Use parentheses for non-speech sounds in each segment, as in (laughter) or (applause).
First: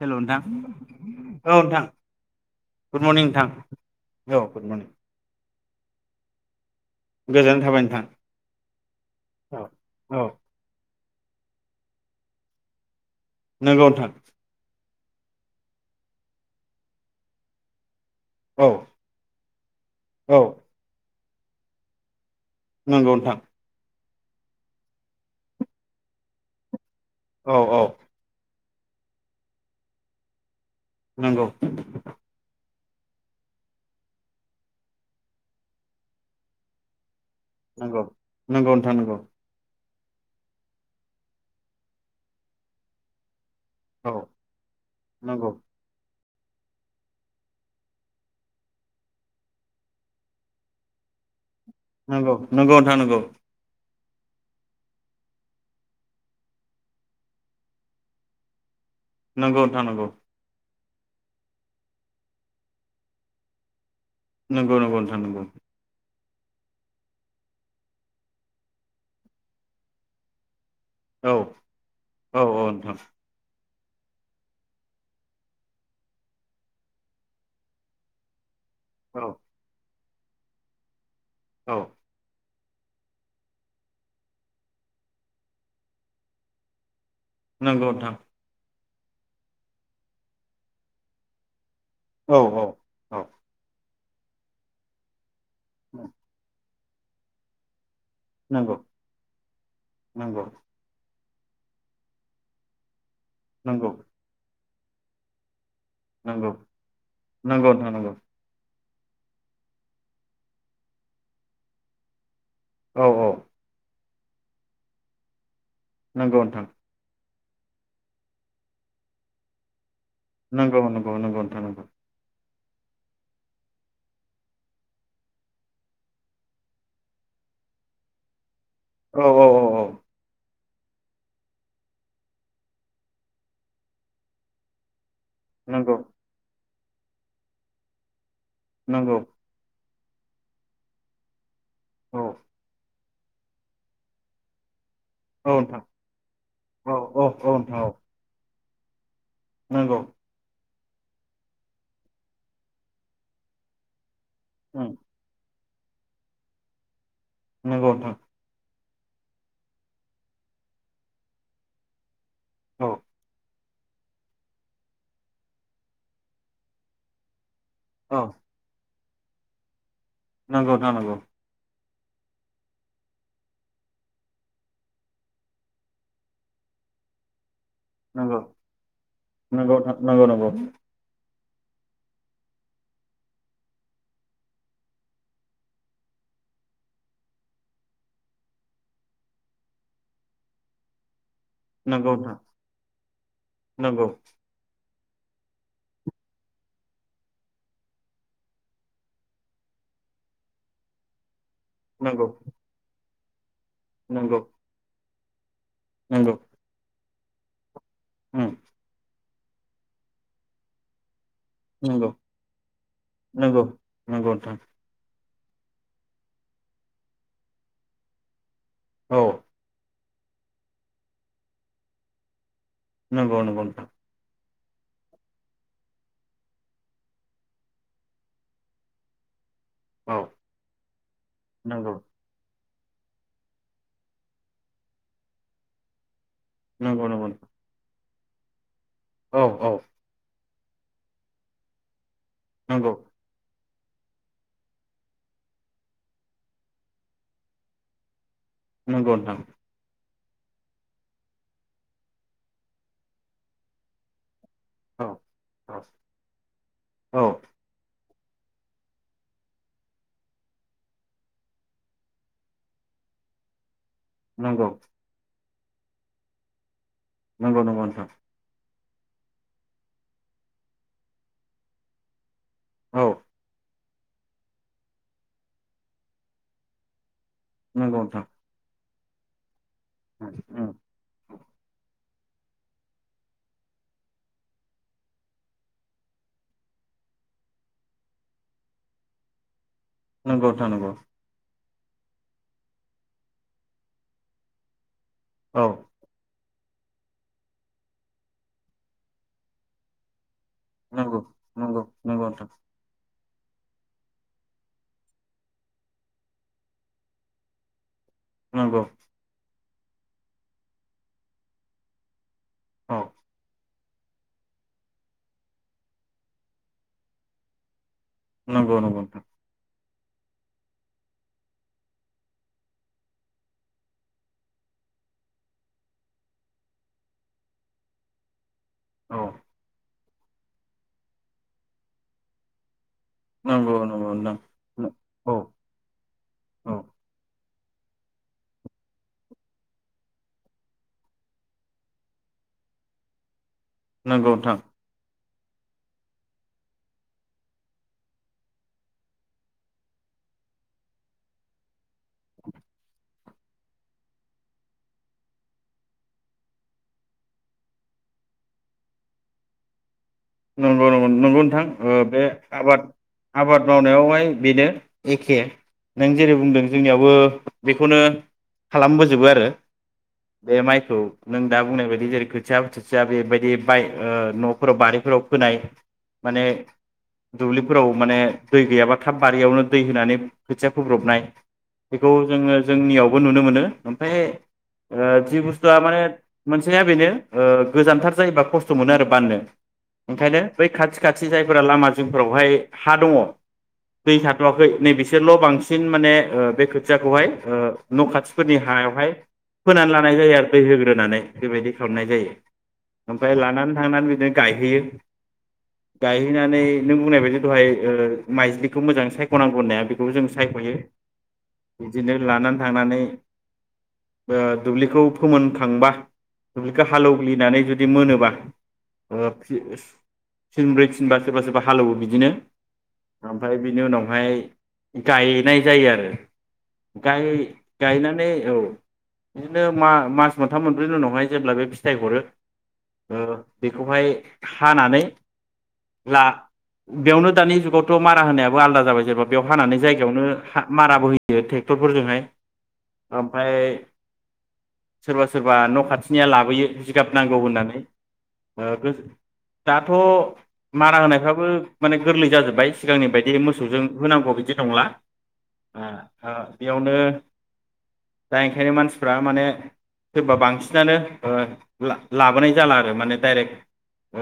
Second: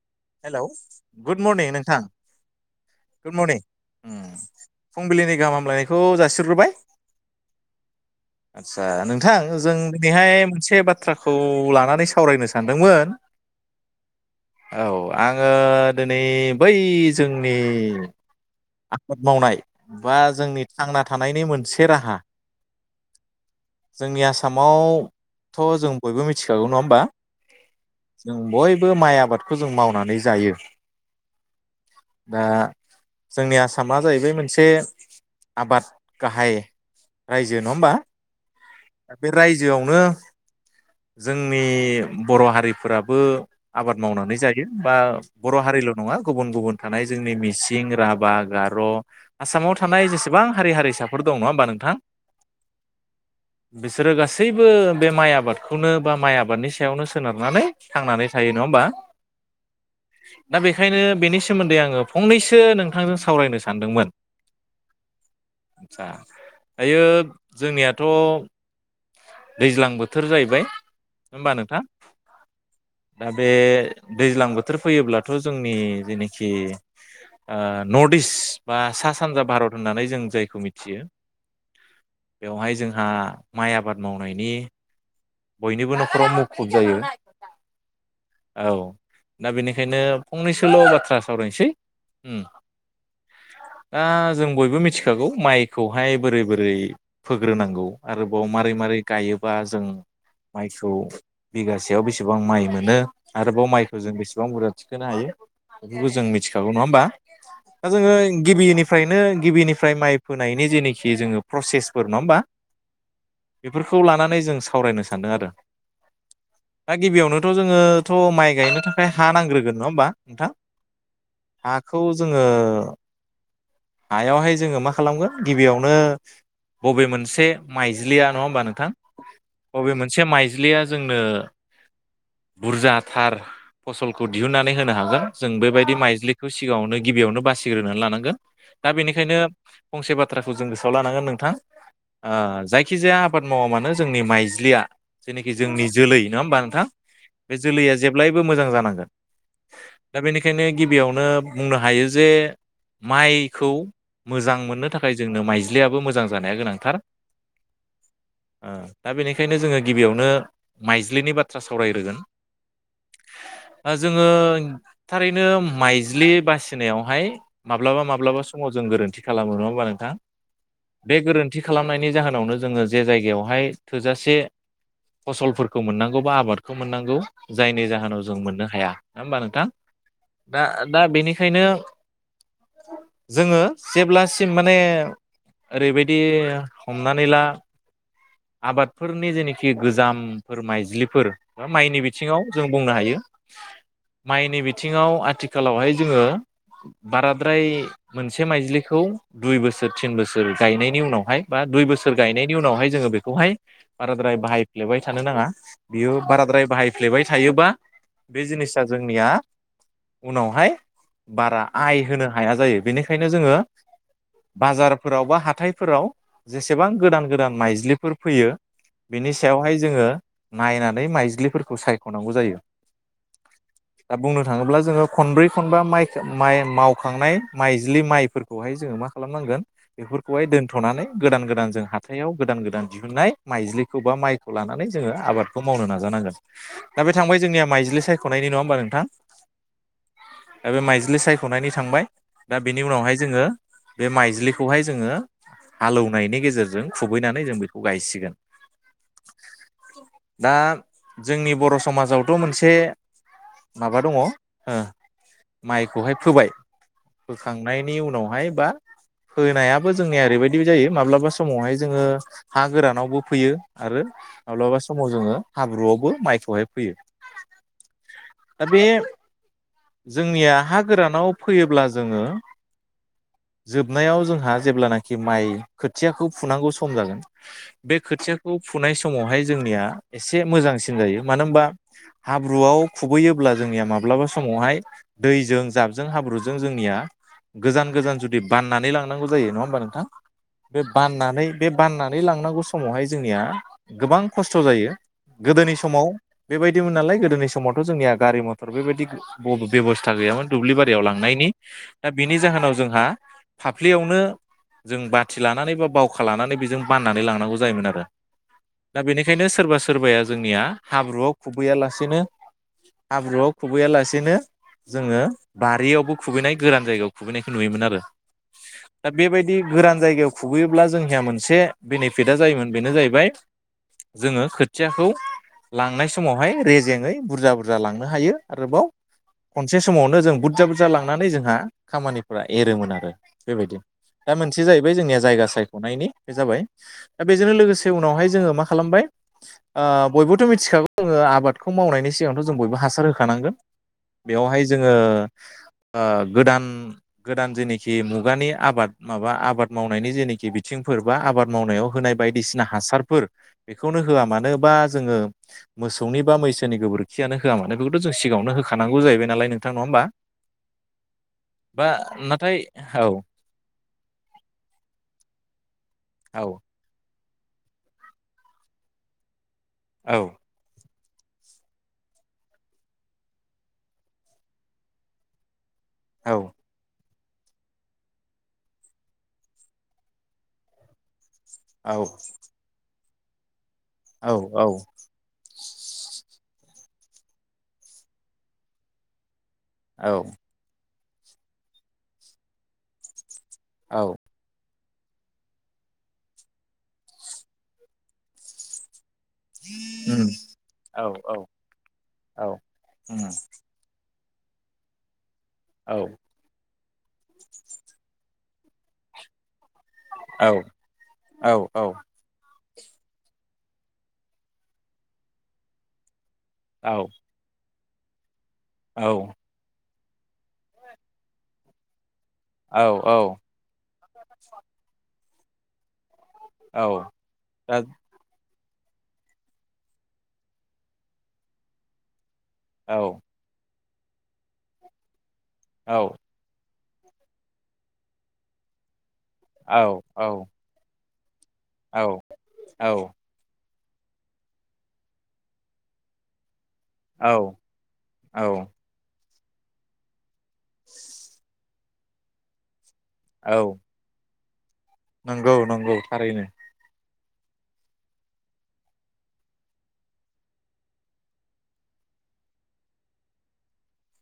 हेल' नोंथां hello good morning नोंथां good मरनिं उम औ गुड मरनिं फुंबिलिनि गाहामलायनाय खौ जासिग्रोबाय। गोजोन थाबाय नोंथां आतसा नोंथां औ जों औ दिनैहाय मोनसे बा बाथ्राखौ लानानै सावरायनो सानदोंमोन नोंगौ नोंथां। औ आङो दोनै बै जोंनि औ आबाद मावनाय बा औ जोंनि थांना थानायनि मोनसे राहा नंगौ नोंथां। जोंनि आसामावथ' जों बयबो मिथिखागौ नङा होमबा औ औ जों बय माइ आबादखौ जों मावनानै जायो। नंगौ। दा जोंनि आसामा जाहैबाय मोनसे आबाद गाहाय रायजो नङा होमबा नंगौ नंगौ नोंथां नंगौ बे रायजोआव नो जोंनि बर' हारिफोराबो आबाद औ मावनानै जायो बा नंगौ बर' हारिल' नङा। गुबुन गुबुन थानाय जोंनि मिसिं राभा, गार' आसामाव थानाय जेसेबां हारि हारिसाफोर दं नङा होमबा नों नंगौ नंगौ नोंथां नंगौ। बिसोरो गासैबो बे माइ आबादखौनो बा माइ आबादनि सायावनो सोनारनानै थांनानै थायो नङा होमबा? नंगौ नोंथा नंगौ। ओंखायनो बे सोमोन्दै आङो फंनैसो नों बिथांजों सावरायनो सानदोंमोन। नंगौ नंगौ नोंथां नंगौ आदसा दायो जोंनियाथ' दैज्लां बोथोर जाहैबाय औ होमबा नोंथां औ औ नोंथां दा बे दैज्लां बोथोर फैयोब्लाथ' जोंनि जेनिखि ओ नर्थ इस्ट बा सा औ सानजा भारत होननानै जों जायखौ मिथियो औ बेवहाय जोंहा माइ आबाद मावनायनि बयनिबो न'खराव मुखुब जायो नंगौ नोंथां औ दा बेनिखायनो फंनैसोल' बाथ्रा सावरायनोसै औ औ औ दा जों बयबो मिथिखागौ माइखौहाय बोरै बोरै फोग्रोनांगौ आरोबाव मारै नंगौ मारै गायोबा जों नंगौ माइसौ बिगासेयाव बेसेबां माइ मोनो आरोबाव नंगौ माइखौ जों बेसेबां बुरजा थिखोनो हायो। बेफोरखौ जों नंगौ मिथिखागौ नङा होमबा नंगौ दा नोंथां नंगौ जोङो गिबि आमफायनो गिबिनिफ्राय माइ फोनायनि जेनोखि जोङो प्रसेसफोर नङा होमबा औ औ बेखौ लानानै जों सावरायनो सै सान्दों आरो नोंगौ नोंथां जोंङो थ' माइ गायनो थाखाय हा नांग्रोगोन नङा होमबा नोंगौ नोंगौ नोंगौ नोंथां नोंगौ ओ हायावहाय जोङो मा खालामगोन गिबियावनो ब'बे मोनसे माइज्लिया नङा होमबा नों नोंथां औ औ औ औ अबे मोनसे माइ बिजलिया जोंनो बुरजा थार फसलखौ दिहुननानै होनो हागोन। जों बेबायदि नंगौ माइज्लिखौ सिगाङावनो गिबियावनो बासिग्रोनानै लानांगोन दा नंगौ बेनिखायनो हो फंसे बाथ्राखौ जों गोसोआव लानांगोन नोंथां औ आ जाय जायखि जाया आबाद मावा मानो जोंनि माइज्लिया जेनाखि नोंथां जोंनि जोलै नङा होमबा नोंथां औ औ औ बे नोंथां औ जोलैया जेब्लायबो मोजां जा नांगोन नंगौ दा बेनिखायनो गिबियावनो बुंनो हायो जे माइखौ मोजां उम मोननो थाखाय जोंनो माइज्लि लियाबो मोजां जानाया गोनांथार नोंगौ नोंथां ओ दा बेनिखायनो जोङो गिबियावनो माइज्लिनि बाथ्रा सावरायग्रोगोन औ ओ जोङो थारैनो माइज्लि बासिनायावहाय माब्लाबा औ माब्लाबा समाव जों गोरोन्थि खालामो नङा होनबा नोंथां नंगौ नोंथां बे नंगौ गोरोन्थि खालामनायनि जाहोनावनो जोङो जे जायगायावहाय थोजासे फसलफोरखौ मोननांगौ बा आबादखौ मोननांगौ जायनि जाहोनाव जों नंगौ मोननो हाया नङा होमबा नोंथां नंगौ नंगौ नोंथां दा दा बेनि बिखायनो जोङो जेब्लासिम माने ओरैबायदि हमनानै ला आबादफोरनि जेनोखि गोजामफोर माइज्लिफोर माइनि नंगौ बिथिङाव जों बुंनो हायो माइनि बि बिथिङाव आथिखालावहाय जोङो बाराद्राय मोनसे माइजलिखौ दुइ बोसोर तिन बोसोर गायनायनि उनावहाय बा दुइ बोसोर नंगौ गायनायनि उनावाय जोङो बे दहाय बाराद्राय नंगौ बाहायफ्लेबाय थानो नाङा बियो नोंथां नंगौ बाराद्राय बाहाय स्लेबाय थायोबा बे उम जिनिसा जोंनिया उनावहाय बार आइ नंगौ होनो हाया जायो बेनिखायनो जोङो नंगौ नंगौ नोंथां बाजारफोरावबा हाथायफोराव जेसेबां गोदान गोदान माइज्लिफोर फैयो बिनि औ सायावहाय जोङो नायनानै माइज्लिफोरखौ सायख'नांगौ जायो नोंगौ नोंगौ नोथां। दा बुंनो थाङोब्ला जोङो खनब्रै खनबा माइ- माइ मावखांनाय माइज्लि माइफोरखौहाय जोङो मा खालामनांगोन। औ बेफोरखौहाय दोन्थ'नानै गोदान गोदान जों नंगौ हाथायाव गोदान गोदान दिहुननाय माइज्लिखौ बा माइखौ लानानै जोङो आबादखौ मावनो नाजानांगोन। दा बे थांबाय जोंनिया माइजलि साइ खनाय नङा होनबा नोंथां। औ औ बे बे माइज जलि सायख'नायनि थांबाय। दा बेनि उनावहाय जोङो बे माइज्लिखौहाय जोङो हालौनायनि गेजेरजों खुबैनानै जों बेखौ गायसिगोन नंगौ नोंथां। दा जोंनि बर' समाजावथ' मोनसे माबा दङ। हो औ माइखौहाय फोबाय औ फोखांनायनि नि उनावहाय बा फोनायाबो जोंनिया ओरैबायदि जायो माब्लाबा समावहाय जोङो हा गोरानावबो फैयो। आरो नंगौ माब्लाबा समाव जोङो। हाब्रुआवबो माइखौहाय फोयो नंगौ नोंथां औ नंगौ नोंथां दा बे जोंनिया हा गोरानाव फैयोब्ला जोङो औ जोबनायाव जोंहा जेब्लानाखि माइ खोथियाखौ फुनांगौ सम जागोन। नंगौ बे नोंथां खोथियाखौ फुनाय समावहाय जोंनिया एसे उम मोजांसिन जायो मानो होमबा हाब्रुआव खुबैयोब्ला जोंनिया माब्लाबा समावहाय दैजों जाबजों हाब्रुजों जोंनिया गोजान गोजान जुदि बाननानै लांनांगौ जायो नङा होमबा नों थां नंगौ नोंथां बे नंगौ बाननानै बे बाननानै लांनांगौ समावहाय जोंनिया गोबां खस्थ' जायो। औ गोदोनि समाव बेबायदिमोन नालाय गोदोनि समावथ' जोंनिया गारि मथर बेबायदि बेबस्था थां गैयामोन। दुब्लि बारियाव नंगौ लांनायनि नंगौ दा नंगौ बिनि नोंथां जाहोनाव जोंहा। फाफ्लियावनो जों बाथि लानानै बा बावखा लानानै बेजों बाननानै लांनांगौ जायोमोन आरो। नंगौ दा बेनिखायनो सोरबा। सोरबाया जोंनिया हाब्रुआव खुबैयालासेनो औ हाब्रुआव खुबैयालासेनो जोङो बारियावबो खुबैनाय गोरान जायगायाव खुबैनायखौ नुयोमोन आरोथ नंगौ नंगौ गोरान जायगायाव खुबैयोब्ला जोंनिया मोनसे बेनिफिटआ जायोमोन बेनो जाहैबाय जोङो खोथियाखौ लांनाय समावहाय रेजेेङै बुरजा बुरजा लांनो हायो आरोबाव औ मोनसे समावनो जों बुरजा बुरजा लांनानै जोंहा खामानिफोरा एरोमोन आरो नंगौ बेबायदि नंगौ दा नोंथां मोनसे जाहैबाय जोंनिया औ जायगा सायख'नायनि बे जाबाय औ दा बेजों लोगोसे से उनावहाय जोङो मा खालामबाय ओ बयबोथ' मिथिखागौ जोङो आबादखौ मावनायनि सिगांथ' जों बयबो हासार होखानांगोन नंगौ नोंथां बेवहाय जोङो ओ गोदान गोदान जेनेखि मुगानि आबाद माबा आबाद मावनायनि जेनिखि बिथिंफोर बा आबाद मावनायाव होनाय बायदिसिना हासारफोर बेखौनो होआ मानो बा जोङो मोसौनि बा मैसोनि गोबोरखियानो होआ मानो बेखौथ' जों सिगाङावनो होखानाय नांगौ जाहैबाय नालाय नोंथां नङा होमबा नंगौ नंगौ नंगौ नोंथां बा ओ बे नाथाय आबाद औ आबाद मावनायावहाय बेनो एखे नों जेरै औ बुंदों जोंनियावबो बेखौनो खालामबोजोबो आरो औ बे माय खौ नों दा बुंनाय बायदि जेरै खोथिया बोथिथिया बेबायदि बाय ओ न'फोराव बारि फोराव फोनाय माने औ दुब्लिफोराव माने दै गैयाबा थाब बारियावनो दै होनानै खोथिया फोब्रबनाय औ बेखौ जोङो जोंनियाव बो नुनो मोनो ओफाय औ ओ जि बुस्थुआ माने मोनसेया बेनो ओ गोजानथार जायोबा खस्थ' मोनो आरो बाननो औ ओंखायनो बै खाथ खाथि जायफोरा लामा जोंफोरावहाय हा दङ औ दै थाथ'वाखै नै बिसोरल' बांसिन माने ओ बे खोथियाखौहाय ओ न' खाथिफोरनि हायावहाय फोनानै लानाय उम जायो आरो दै औ होग्रोनानै औ बेबायदि खालामनाय जायो औ उम ओमफ्राय लानानै थांनानै बिदिन गायहैयो औ (inaudible) गायहैनानै नों बुंनाय बायदि दहाय ओ माइज्लिखौ मोजाङै साय'नांगौ होननाया बेखौजों औ सायखायो औ औ बिदिनो लानान थांनानै ओ दुब्लिखौ फोमोनखांबा दुब्लिखौ औ हालौग्लिनानै जुद बि मोनोबा औ थिनब्रै थिनबा सोरबा सोरबा हालोवो बिदिनो। औ औ ओमफ्राय बिनि उनाव माय गायनाय जायो आरो औ गाय दा गायनानै औ बिदिनो मा मास मोनथाम मोनब्रैनि उनावहाय जेब्ला बे फिथाय हरो औ ओ बे खौहाय हानानै औ ला बेयावनो दानि जुगावथ' मारा होनायाबो आलदा जाबाय जेनबा बेयाव औ हानानै औ जायगायावनो हा माराबो हो यो ट्रेक्टरफोरजोंहाय औ ओमफ्राय सोरबा सोरबा न' खाथिनिया लाबोयो। जिगाब नांगौ औ होननानै ओ औ दाथ' मारा होनायफ्राबो माने गोरलै जाजोबबाय सिगांनि बायदि औ मोसौजों होनांगौ बिदि नंला नंगौ आ नंगौ ओ थारैनो बेयावनो दा ओंखायनो मानसिफ्रा माने सोरबा बांसिनानो ओ ला लाबोनाय जाला आरो माने डाइरेक्ट ओ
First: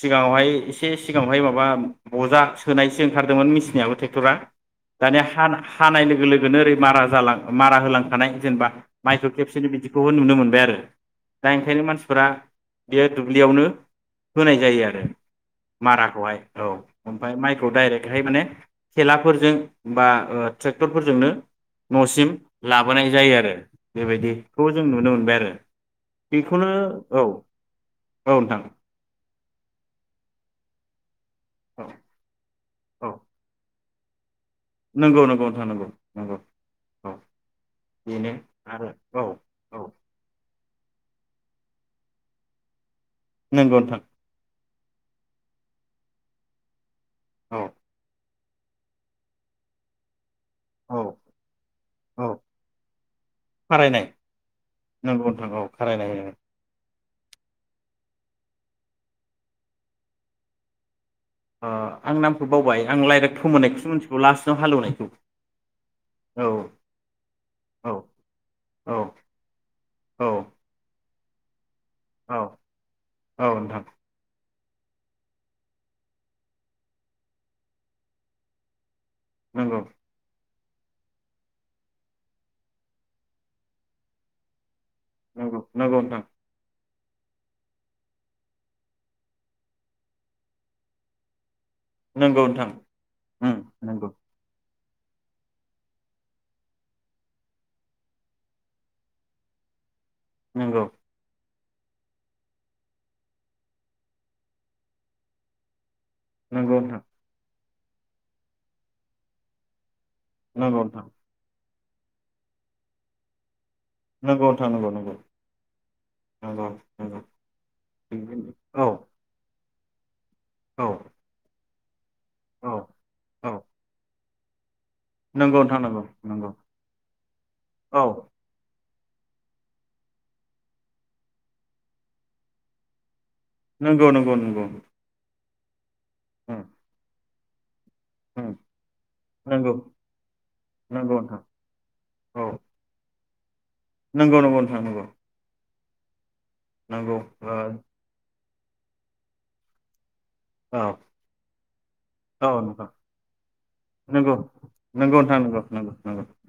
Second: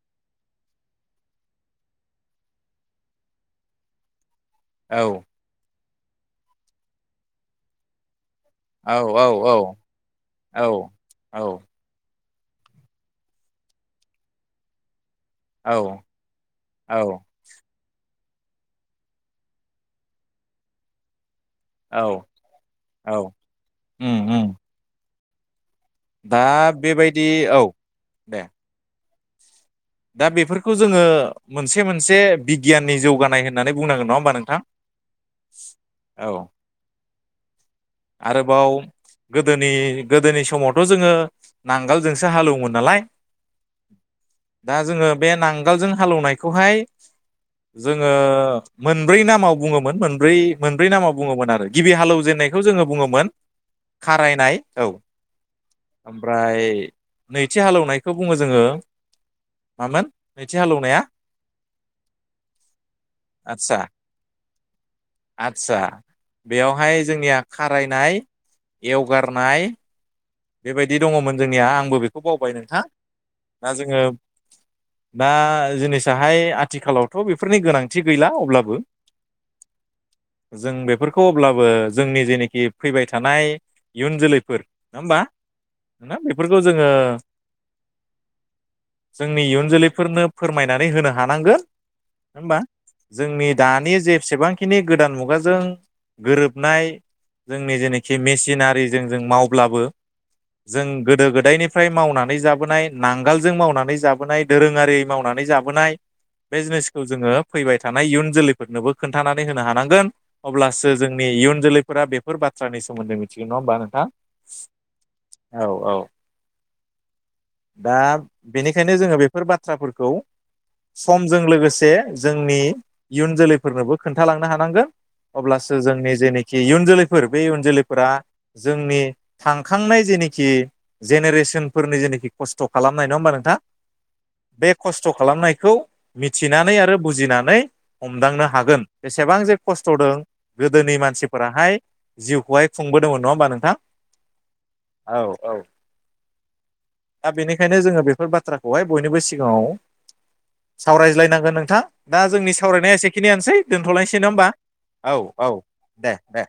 सिगाङावहाय एसे सिगाङावहाय माबा बजा सोनायसो ओंखारदोंमोन मिचनियाबो ट्रेक्टरा औ दानि हान खानाय लोगो लोगोनो ओरै मारा जालां मारा होलांखानाय जेनेबा औ औ माइक्र' औ खेबसेनि बिदिखौ नुनो औ मोनबाय आरो दा ओंखायनो मानसिफोरा बेयो दुब्लियावनो होनाय जायो आरो औ माराखौहाय औ ओमफ्राय माइखौ डाइरेक्ट बेहाय माने थेलाफोरजों बा ओ ट्रेक्टरफोरजोंनो औ न'सिम लाबोनाय औ जायो आरो उम उम बेबायदिखौ जों नुनो मोनबाय। ए दा बेबायदि औ औ दे। नोंथां दा बेफोरखौ जोङो मोनसे औ मोनसे बिगियाननि औ जौगानाय होननानै बुंनांगोन नङा हो नोंथां नंगौ नंगौ नोंथां नंगौ औ नंगौ औ बेनो आरोबाव आरो औ गोदोनि औ गोदोनि समाव थ' जोङो नांगोलजोंसो हालेवोमोन नालाय नंगौ नोंथां। दा जोङो बे नांगोलजों हालौवनायखौहाय औ जोङो मोनब्रै नामाव बुङोमोन मोनब्रै मोनब्रै औ नामाव बुङोमोन आरो गिबि औ हालौवजेननायखौ जोङो बुङोमोन खारायनाय औ नंगौ नोंथां औ खारायनाय ओमफ्राय नैथि हालेवनायखौ बुङो जोङो। मामोन नैथि हालेवनाया आं नामखौ बावबाय आं दायरेक आदसा फोमोननायखौसो मिथिगौ लास्टाव हालेवनायखौ आदसा औ बेयावहाय जोंनिया खारायनाय औ एवगारनाय औ। बेबायदि दङमोन जोंनिया आंबो बेखौ औ बावबाय नोंथां औ दा नोंथां जोङो दा जिनिसाहाय आथिखालावथ' बेफोरनि गोनांथि गैला अब्लाबो नंगौ। जों बेफोरखौ अब्लाबो जोंनि जेनोखि फैबाय थानाय इयुन जोलैफोर नङा होमबा नंगौ नंगौ ना नोंथां बेफोरखौ जोङो जोंनि इयुन जोलैफोरनो फोरमायनानै होनो हानांगोन। नङा नंगौ होमबा नोंथां जोंनि उम दानि नंगौ जेसेबांखिनि गोदान मुगाजों गोरोबनाय जोंनि जेखि मेसिनारिजों जों माव अब्लाबो नंगौ जों गोदो-गोदायनि फ्राय मावनानै जाबोनाय नांगोलजों मावनानै जाबोनाय दोरोङारि मावनानै जाबोनाय बे नंगौ नोंथां जिनिसखौ जोङो फैबाय थानाय इयुन जोलैफोरनोबो खोन्थानानै होनो हानांगोन। नंगौ अब्लासो जोंनि इयुन जोलै फोरफोरा बेफोर बाथ्रा सोमोनदै मिथिगोन नङा होनबा नों नोंगौ। थां नगौ नंगौं औ नोंगौ नोंगौ दा औ बेनिखायनो जोङो बेफोर बाथ्राफोरखौ औ समजों लोगोसे से जोंनि औ इयुन औ जोलैफोरनोबो खोन खिथालांनो हानांगोन नंगौ नोंथां अब्लासो नंगौ जोंनि नंगौ जेनोखि इयुन जोलैफोर बे इयुन औ जोलैफोरा जोंनि थांखांनाय जेनिखि जेनेरेसनफोरनि जेनोखि खस्थ' खालामनाय नङाहोमबा नों नंगौ नंगौ नंगौ बे खस्थ' खालामनाय खौ उम मिथिनानै आरो बुजिनानै नै हमदांनो उम हागोन बेसेबां जे नंगौ खस्थ'दों गोदोनि नंगौ नोंथां मानसिफोराहाय औ जिउखौहाय खुंबोदोंमोन नङ होमा नोंथां नंगौ नंगौ नोंथां नंगौ औ औ नंगौ दा ओ बेनिखायनो जोङो बेफोर बाथ्राखौ बहाय बयनिबो सिगाङाव औ सावरायज्लायनांगोन नोंथां दा जोंनि औ नोंथां सावरायनाया एसेखिनियानोसै दोनथ'लायसै नङा नंगौ होमबा औ नंगौ नोंथां औ नंगौ नंगौ दे नंगौ दे।